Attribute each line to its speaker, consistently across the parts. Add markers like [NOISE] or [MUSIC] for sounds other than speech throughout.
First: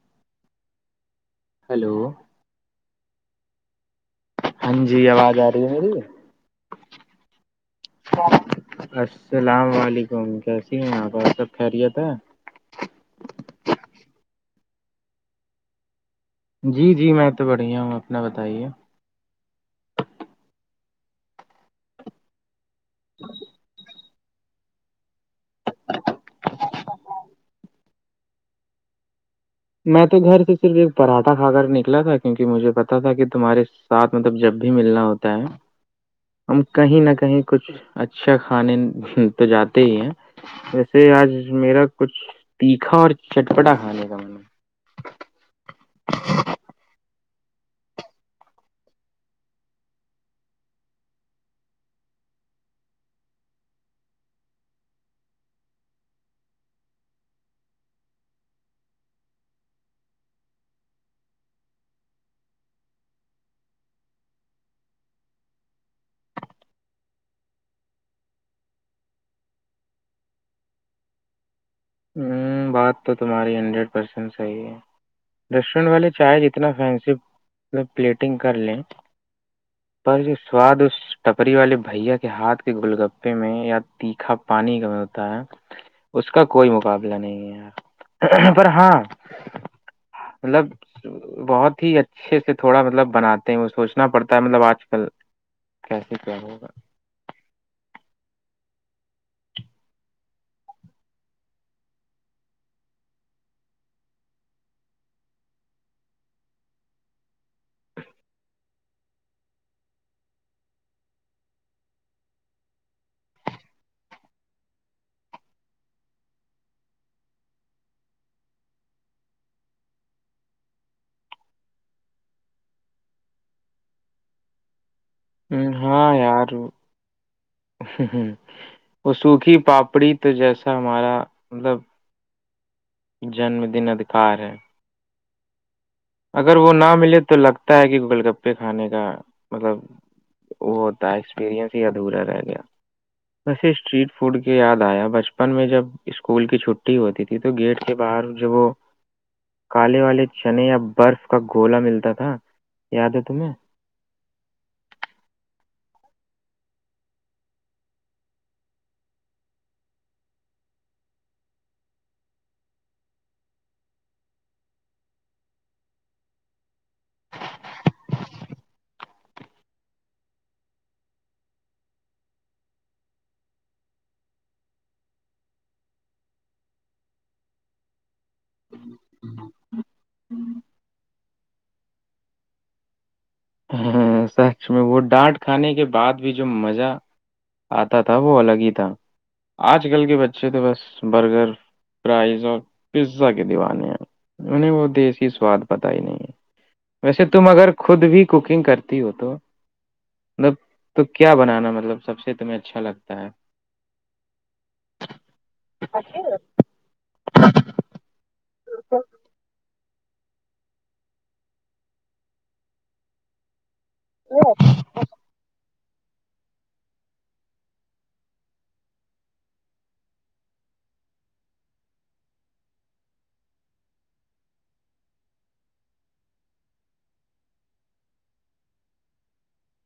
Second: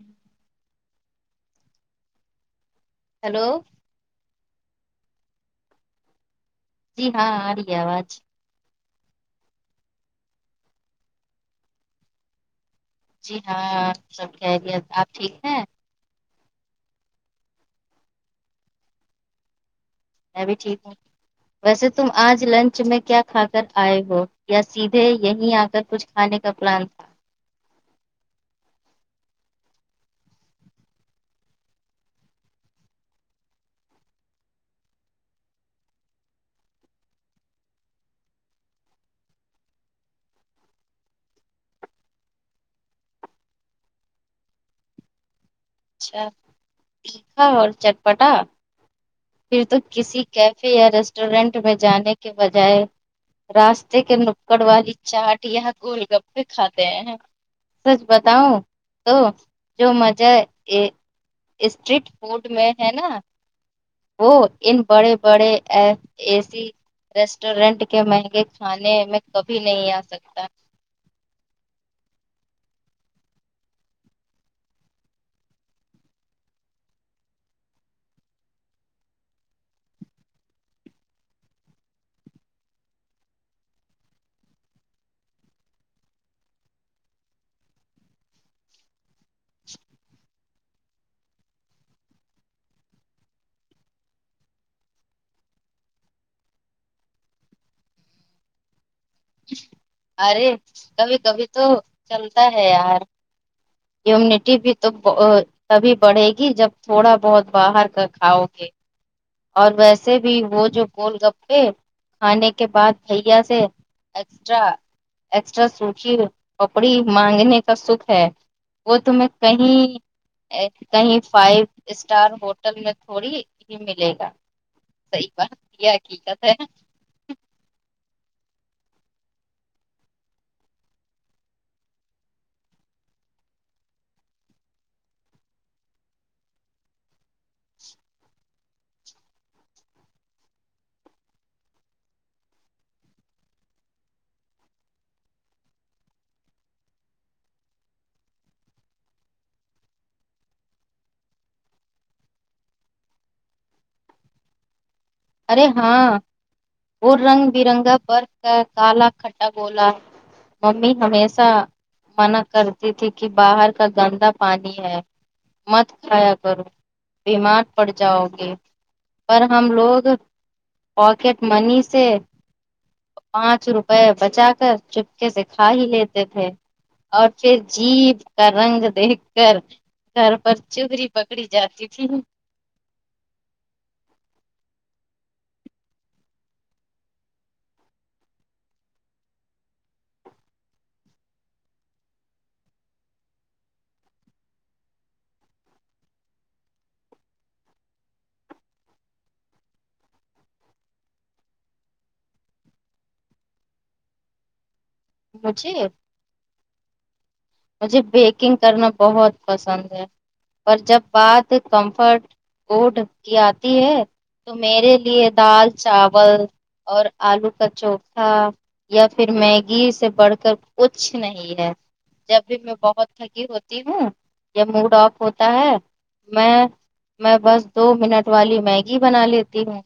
Speaker 1: ہ
Speaker 2: hello
Speaker 1: hello
Speaker 2: ہاں جی آواز آ رہی ہے میری
Speaker 1: جی ہاں آ رہی ہے آواز
Speaker 2: السلام علیکم کیسی ہیں آپ آ سب خیریت ہے
Speaker 1: جی ہاں سب کہہریت آپ ٹھیک ہیں
Speaker 2: جی جی میں تو بڑھیا ہوں اپنا بتائیے
Speaker 1: میں بھی ٹھیک ہوں ویسے تم آج لنچ میں کیا کھا کر آئے ہو یا سیدھے یہیں آ کر کچھ کھانے کا پلان تھا
Speaker 2: میں تو گھر سے صرف ایک پراٹھا کھا کر نکلا تھا کیوں کہ مجھے پتا تھا کہ تمہارے ساتھ مطلب جب بھی ملنا ہوتا ہے ہم کہیں نہ کہیں کچھ اچھا کھانے تو جاتے ہی ہیں ویسے آج میرا کچھ تیکھا اور چٹپٹا کھانے کا م نے
Speaker 1: اچھا ہاں اور چٹپٹا پھر تو کسی کیفے یا ریسٹورینٹ میں جانے کے بجائے راستے کے نپکڑ والی چاٹ یہ گول گپے کھاتے ہیں سچ بتاؤ تو جو مجہ اسٹریٹ فوڈ میں ہے نا وہ ان بڑے بڑے ایسی ریسٹورینٹ کے مہنگے کھانے میں کبھی نہیں آ سکتا
Speaker 2: ہوں بات تو تمہاری ہنڈریڈ پرسینٹ صحیح ہے ریسٹورنٹ والے چائے جتنا فینسی مل پلیٹنگ کر لیں پر جو سواد اس ٹپری والے بھیا کے ہاتھ کے گول گپے میں یا تیکھا پانی کا ہوتا ہے اس کا کوئی مقابلہ نہیں ہے پر ہاں
Speaker 1: [UNINTELLIGIBLE]
Speaker 2: مطلب بہت ہی اچھے سے تھوڑا مطلب بناتے ہیں وہ سوچنا پڑتا ہے مطلب آج کل کیسے کیا ہوگا
Speaker 1: ارے کبھی کبھی تو چلتا ہے یار منیٹی بھی تو تبھی بڑھے گی جب تھوڑا بہت باہر کر کھاؤ گے اور ویسے بھی وہ جو گول گپے کھانے کے بعد بھیا سے ایکسٹرا ایکسٹرا سوکھی پپڑی مانگنے کا سکھ ہے وہ تو میں کہیں کہیں فائیو اسٹار ہوٹل میں تھوڑی ہی ملے گی سی
Speaker 2: ہ ہاں یار ہ وہ سوکھی پاپڑی تو جیسا ہمارا مطلب جنم دن ادھکار ہے اگر وہ نہ ملے تو لگتا ہے کہ گگل گپے کھانے کا مطلب وہ ہوتا ایکسپیرئنس ہی ادھورا رہ گیا ویسے اسٹریٹ فوڈ کے یاد آیا بچپن میں جب اسکول کی چھٹی ہوتی تھی تو گیٹ کے باہر جب وہ کالے والے چنے یا برف کا گولا ملتا تھا یاد ہے تمہیں
Speaker 1: ارے ہاں وہ رنگ بھی رنگا پر کالا کھٹا گولا نہیں ہمیشہ سردی تھی کہ باہر کا گندا پانی ہے مت کھایا کرو بیمار پڑ جاؤ گے پر ہم لوگ مارکیٹ منی سے [UNINTELLIGIBLE] پانچ روپے بچا کر چپکے سے کھا ہی لیتے تھے اوکے جی کا رنگ دیکھ کر سر پر چغری پکڑی جاتی تھی [UNINTELLIGIBLE]
Speaker 2: سیکس میں وہ ڈانٹ کھانے کے بعد بھی جو مزہ اتا تھا وہ الگ ہی تھا اج کل کے بچے تو بس برگر پرائز اور پزا کے دیوانے ہیں میں نے وہ دیسی سوات پتہ ہی نہیں ہے ویسے تم اگر خود بھی کوکنگ کرتی ہو تو تو کیا بنانا مطلب سب سے تمہیں اچھا لگتا ہے
Speaker 1: مجھے مجھے بیکنگ کرنا بہت پسند ہے پر جب بات کمفرٹ بہت شکریہ اتی ہے تو میرے لیے دال چاول اور الو کا چوتھا یا پھر میں گھی سے بڑھ کر کچھ نہیں ہے جب بھی میں بہت تھکی ہوتی ہوں یا موڈ اف ہوتا ہے میں میں بس دو منٹ والی مہنگی بنا لیتی ہوں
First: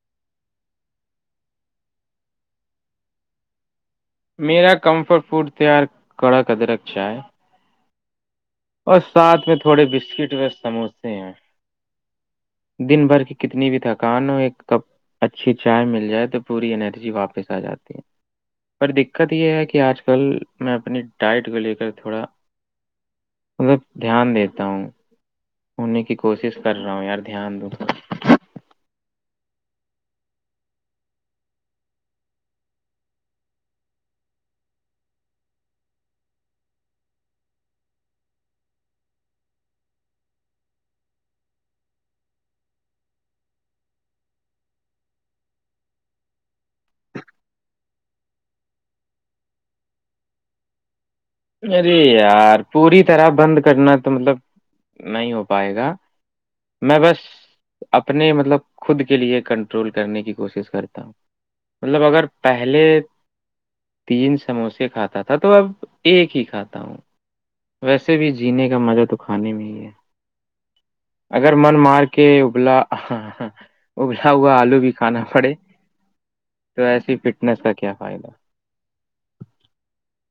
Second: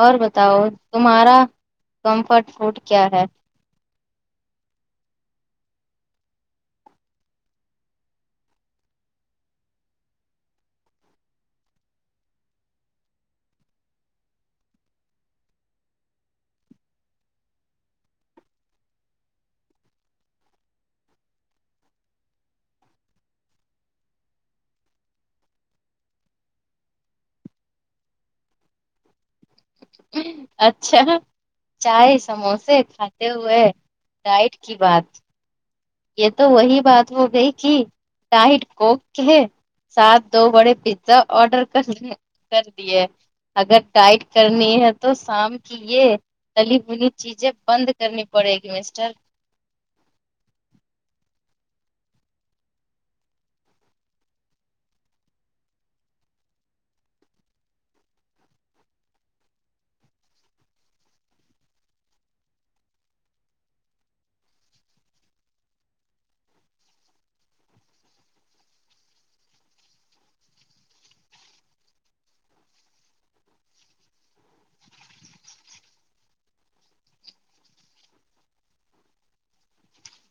Speaker 1: اور بتاؤ تمہارا کمفرٹ فوڈ کیا ہے
Speaker 2: میرا کمفر فوڈ تیار کوڑا قدرک شاہ ہے [UNINTELLIGIBLE] اور ساتھ میں تھوڑے بسکٹ سموسے ہیں دن بھر کی کتنی بھی تھکان ہو ایک کپ اچھی چائے مل جائے تو پوری انرجی واپس ا جاتی ہے دقت یہ ہے کہ اج کل میں اپنی ڈائٹ کو لے کر تھوڑا دھیان دیتا ہوں ہونے کی کوشش کر رہا ہوں یار دھیان دو
Speaker 1: اچھا چائے سموسے کھاتے ہوئے ڈائٹ کی بات [UNINTELLIGIBLE] یہ تو وہی بات ہو گئی تھی نائٹ کو کہ ساتھ دو بڑے پتا ارڈر ک دیا ہے اگر ٹائٹ کرنی ہے تو سانپ یہ علی بلی چیزیں بند کرنی پڑے گی مسٹر
Speaker 2: ارے یار پوری طرح بند کرنا مطلب نہیں ہو پائے گا میں بس اپنے مطلب خود کے لیے کنٹرول کرنے کی کوشش کرتا ہوں مطلب اگر پہلے تین سموسے کھاتا تھا تو ایک ہی کھاتا ہوں ویسے بھی جینے کا مزہ تو کھانے میں ہی ہے اگر من مار کے ابھرا ہوا الو بھی کھانا پڑے تو ایسی فٹنس کا کیا فائدہ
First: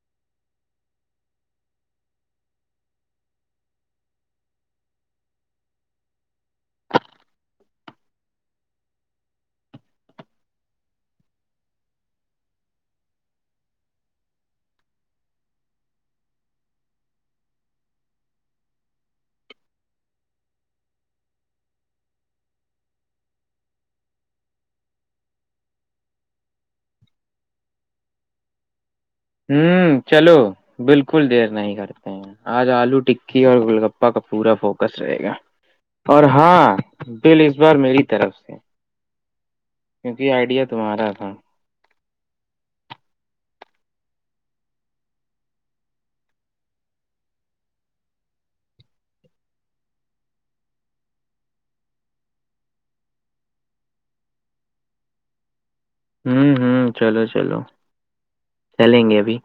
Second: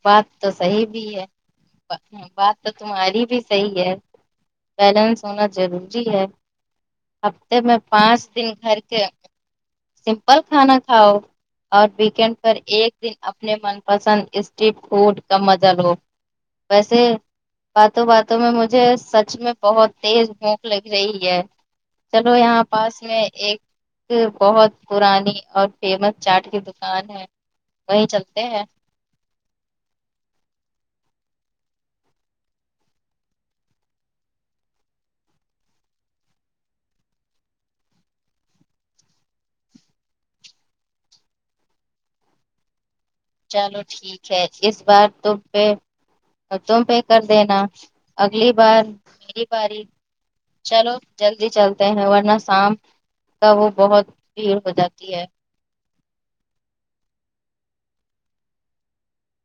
Speaker 1: بات تو صحیح بھی ہے بات تو تمہاری بھی صحیح ہے بیلنس ہونا چاہیے ہفتے میں پانچ دن بھر کے سمپل کھانا کھاؤ اور ویک اینڈ پر ایک دن اپنے من پسند اس ویسے [INAUDIBLE] باتوں باتوں میں مجھے سچ میں بہت تیز بھوک لگ رہی ہے چلو یہاں پاس میں ایک بہت پرانی اور فیمس چاٹ کے دکان ہے [UNINTELLIGIBLE]
Speaker 2: چلو بالکل دیر نہیں کرتے اج الو ٹکی اور گلگپہ کا پورا فوکس رہے گا اور ہاں بل اس بار میری طرف سے کیونکہ آئیڈیا تمہارا تھا
Speaker 1: چلو ٹھیک ہے اس بار تو پہ اور تم پہ کر دینا اگلی بار میری باری چلو جلدی چلتے ہیں ورنہ شام کا وہ بہت بھیڑ ہو جاتی ہے
Speaker 2: ہوں ہوں چلو چلو چلیں گے ابھی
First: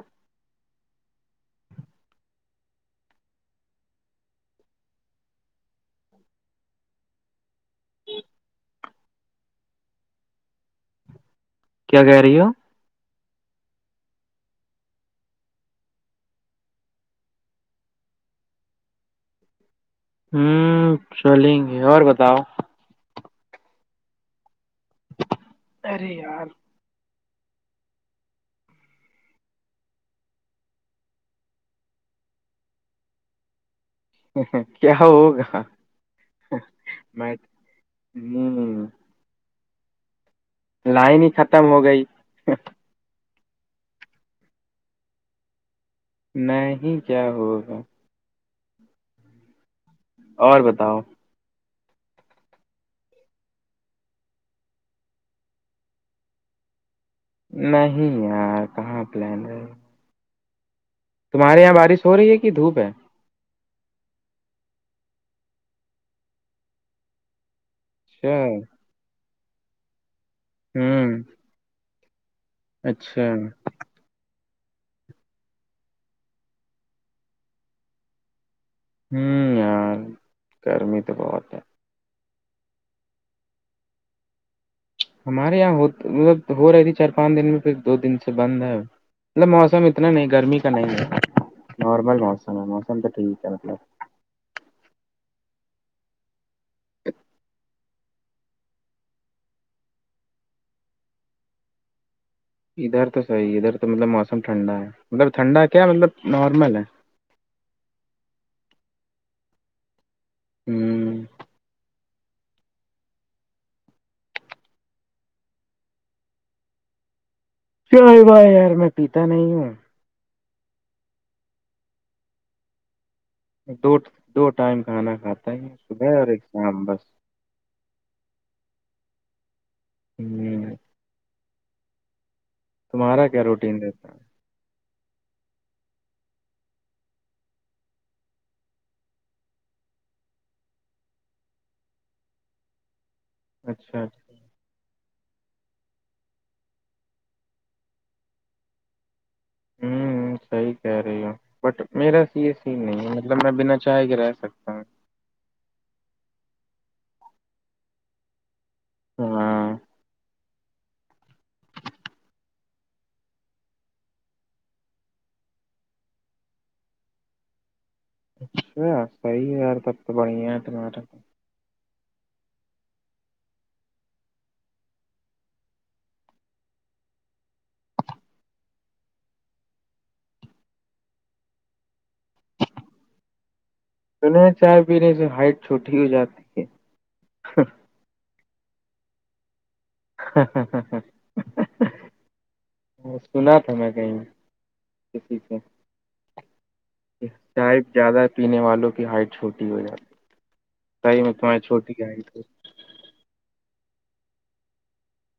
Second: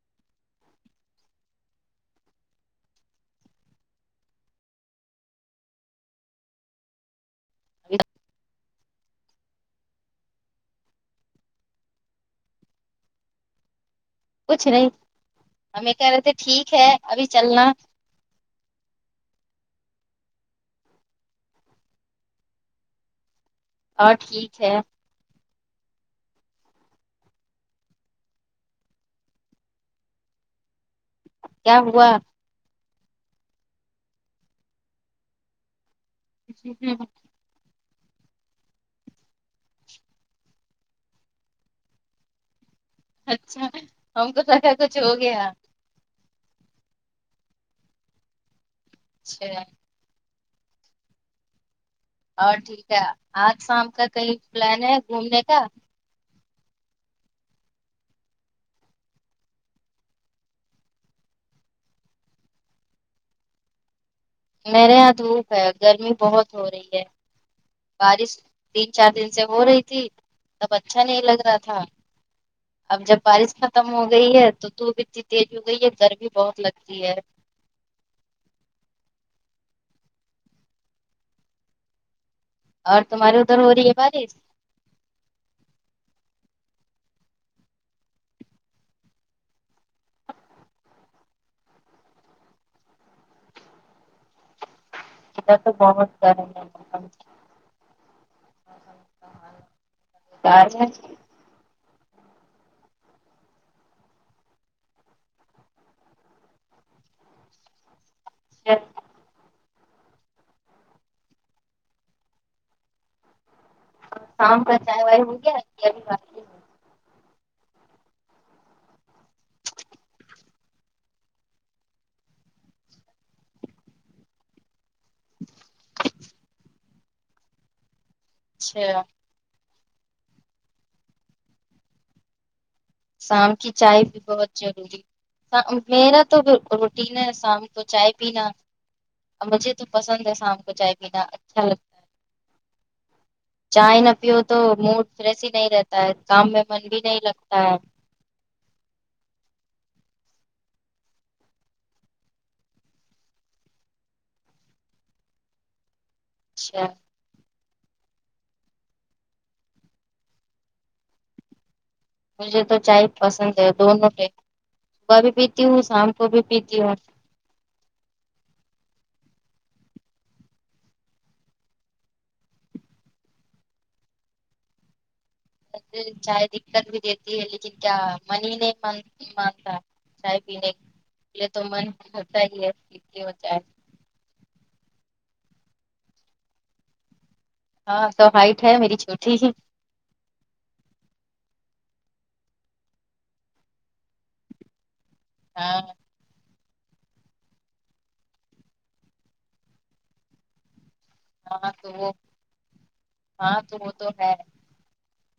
Speaker 1: ا
Speaker 2: کیا کہہ رہی ہو
Speaker 1: کچھ نہیں ہمیں کہہ رہے تھے ٹھیک ہے ابھی چلنا
Speaker 2: ہوں چلیں گے اور بتاؤ
Speaker 1: اور ٹھیک ہے
Speaker 2: ارے یار [INAUDIBLE]
Speaker 1: کیا ہوا
Speaker 2: کیا ہوگا ہ [INAUDIBLE] لائن ہی ختم ہو گئی
Speaker 1: اچھا ہم کو تو کیا کچھ ہو گیا
Speaker 2: نہیں کیا ہوگا
Speaker 1: اچھا [INAUDIBLE]
Speaker 2: اور بتاؤ
Speaker 1: اور ٹھیک ہے آج شام کا کہئی پلان ہے گھومنے کا
Speaker 2: نہیں یار کہاں پلان رہ تمہارے یہاں بارش ہو رہی ہے کہ دھوپ ہے
Speaker 1: میرے یہاں دھوپ ہے گرمی بہت ہو رہی ہے بارش
Speaker 2: اچھا
Speaker 1: دن چار دن سے ہو رہی تھی تب اچھا
Speaker 2: ہوں
Speaker 1: نہیں لگ رہا تھا اب جب
Speaker 2: اچھا
Speaker 1: بارش ختم ہو گئی ہے تو دھوپ اتنی تیز ہو گئی ہے گر بھی بہت لگتی ہے
Speaker 2: ہوں یار گرمی تو بہت ہے
Speaker 1: اور تمہاری ادھر ہو رہی ہے بارش
Speaker 2: ہمارے یہاں مطلب ہو رہی تھی چار پانچ دن میں پھر دو دن سے بند ہے مطلب موسم اتنا نہیں گرمی کا نہیں ہے نارمل موسم ہے موسم تو ٹھیک ہے مطلب
Speaker 1: اا تو بہت گرم ہے
Speaker 2: ادھر تو صحیح ادھر تو مطلب موسم ٹھنڈا ہے مطلب ٹھنڈا کیا مطلب نارمل ہے
Speaker 1: چ
Speaker 2: ہوں
Speaker 1: شام کا چائے وائے ہو گیا رووار
Speaker 2: چے بائے یار میں پیتا نہیں ہوں دو دو ٹائم کھانا کھاتا ہے صبح اور ایک شام بس
Speaker 1: اچھا
Speaker 2: ہوں تمہارا کیا
Speaker 1: شام کی
Speaker 2: روٹین
Speaker 1: چائے
Speaker 2: رہتا
Speaker 1: بھی
Speaker 2: ہے
Speaker 1: بہت ضروری میرا تو روٹین ہے شام کو چائے پینا مجھے تو پسند ہے شام کو چائے پینا اچھا لگتا ہے چائے
Speaker 2: اچھا
Speaker 1: نہ
Speaker 2: اچھا
Speaker 1: پیو تو موڈ فریش ہی نہیں رہتا ہے کام میں من بھی نہیں لگتا ہے
Speaker 2: ہوں سحی کہہ رہے بٹ میرا سے یہ سی نہیں ہے مطلب میں بنا چاہے کے رہ سکتا ہوں
Speaker 1: اچھا
Speaker 2: ہاں
Speaker 1: مجھے تو چائے پسند ہے دونوں ٹ صبح بھی پیتی ہوں شام کو بھی پیتی ہوں
Speaker 2: اچھا صحیح ہے یار تب تو بڑھیا ہے تمہارا
Speaker 1: چاہے دقت بھی دیتی ہے لیکن کیا منی ہی نہیں م مانتا چائے پینےے تو من ہوتا ہی ہے کہ ہوتا ہے
Speaker 2: تونہیں چائے پینے سے ہائٹ چھوٹی ہو جاتی
Speaker 1: ہاں سو ہائٹ ہے میری چھوٹی ہی
Speaker 2: سنا تھا میں کہیں اچ ٹھیک ہے
Speaker 1: ہاں
Speaker 2: چائے زیادہ پینے والوں کی ہائٹ چھوٹی ہو جاتی ہے صحیح میں تمہاری
Speaker 1: ہاں تو
Speaker 2: چھوٹی
Speaker 1: وہ
Speaker 2: ہائٹ ہو
Speaker 1: ہاں تو وہ تو ہے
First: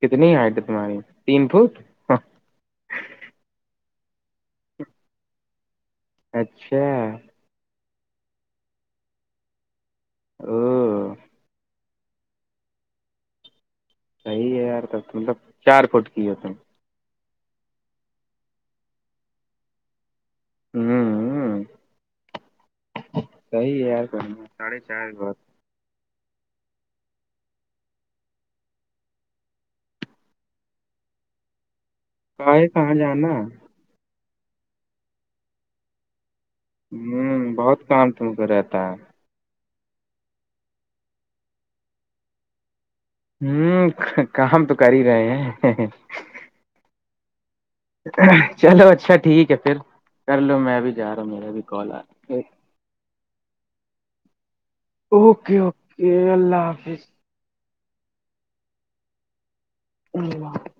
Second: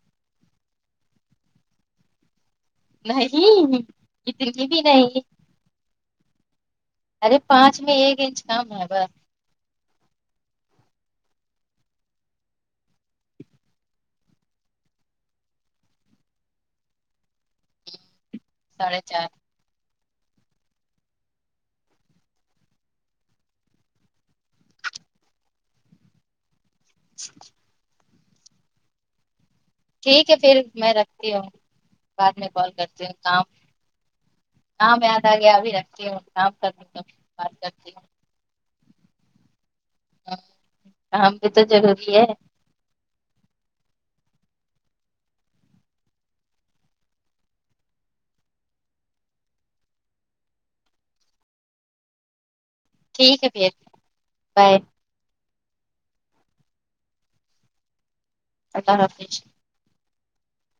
Speaker 2: کتنی ہائٹ تمہاری تین فٹ
Speaker 1: نہیں اتنی بھی نہیں
Speaker 2: اچھا
Speaker 1: ارے پانچ میں ایک انچ کم ہے ب
Speaker 2: او صحیح ہے یار تک مطلب چار فٹ کی ہوتے
Speaker 1: ساڑے چار
Speaker 2: ہوں ہ سی ہے یار کہ ساھے چار بات
Speaker 1: اچھا ٹھیک ہے پھر میں رکھتی ہوں بعد میں
Speaker 2: کاے
Speaker 1: کال
Speaker 2: کہاں
Speaker 1: کرتی ہوں
Speaker 2: جانا
Speaker 1: کام ہاں میں د آ گیا ابھی رکھتی ہوں کام کرنے
Speaker 2: ہوں
Speaker 1: بات
Speaker 2: بہت
Speaker 1: کرتی ہوں
Speaker 2: کام تم کو رہتا ہے
Speaker 1: ہاں کام بھی تو ضروری ہے
Speaker 2: ہوں کام تو کر ہی رہے ہیں چلو اچھا ٹھیک ہے پھر کر لو میں بھی جا رہا ہوں میرا بھی کال آ رہا ہے۔
Speaker 1: ٹھیک ہے بیا بائے
Speaker 2: اوکے اوکے اللہ حافظ
Speaker 1: اللہ رافظ
Speaker 2: نہیں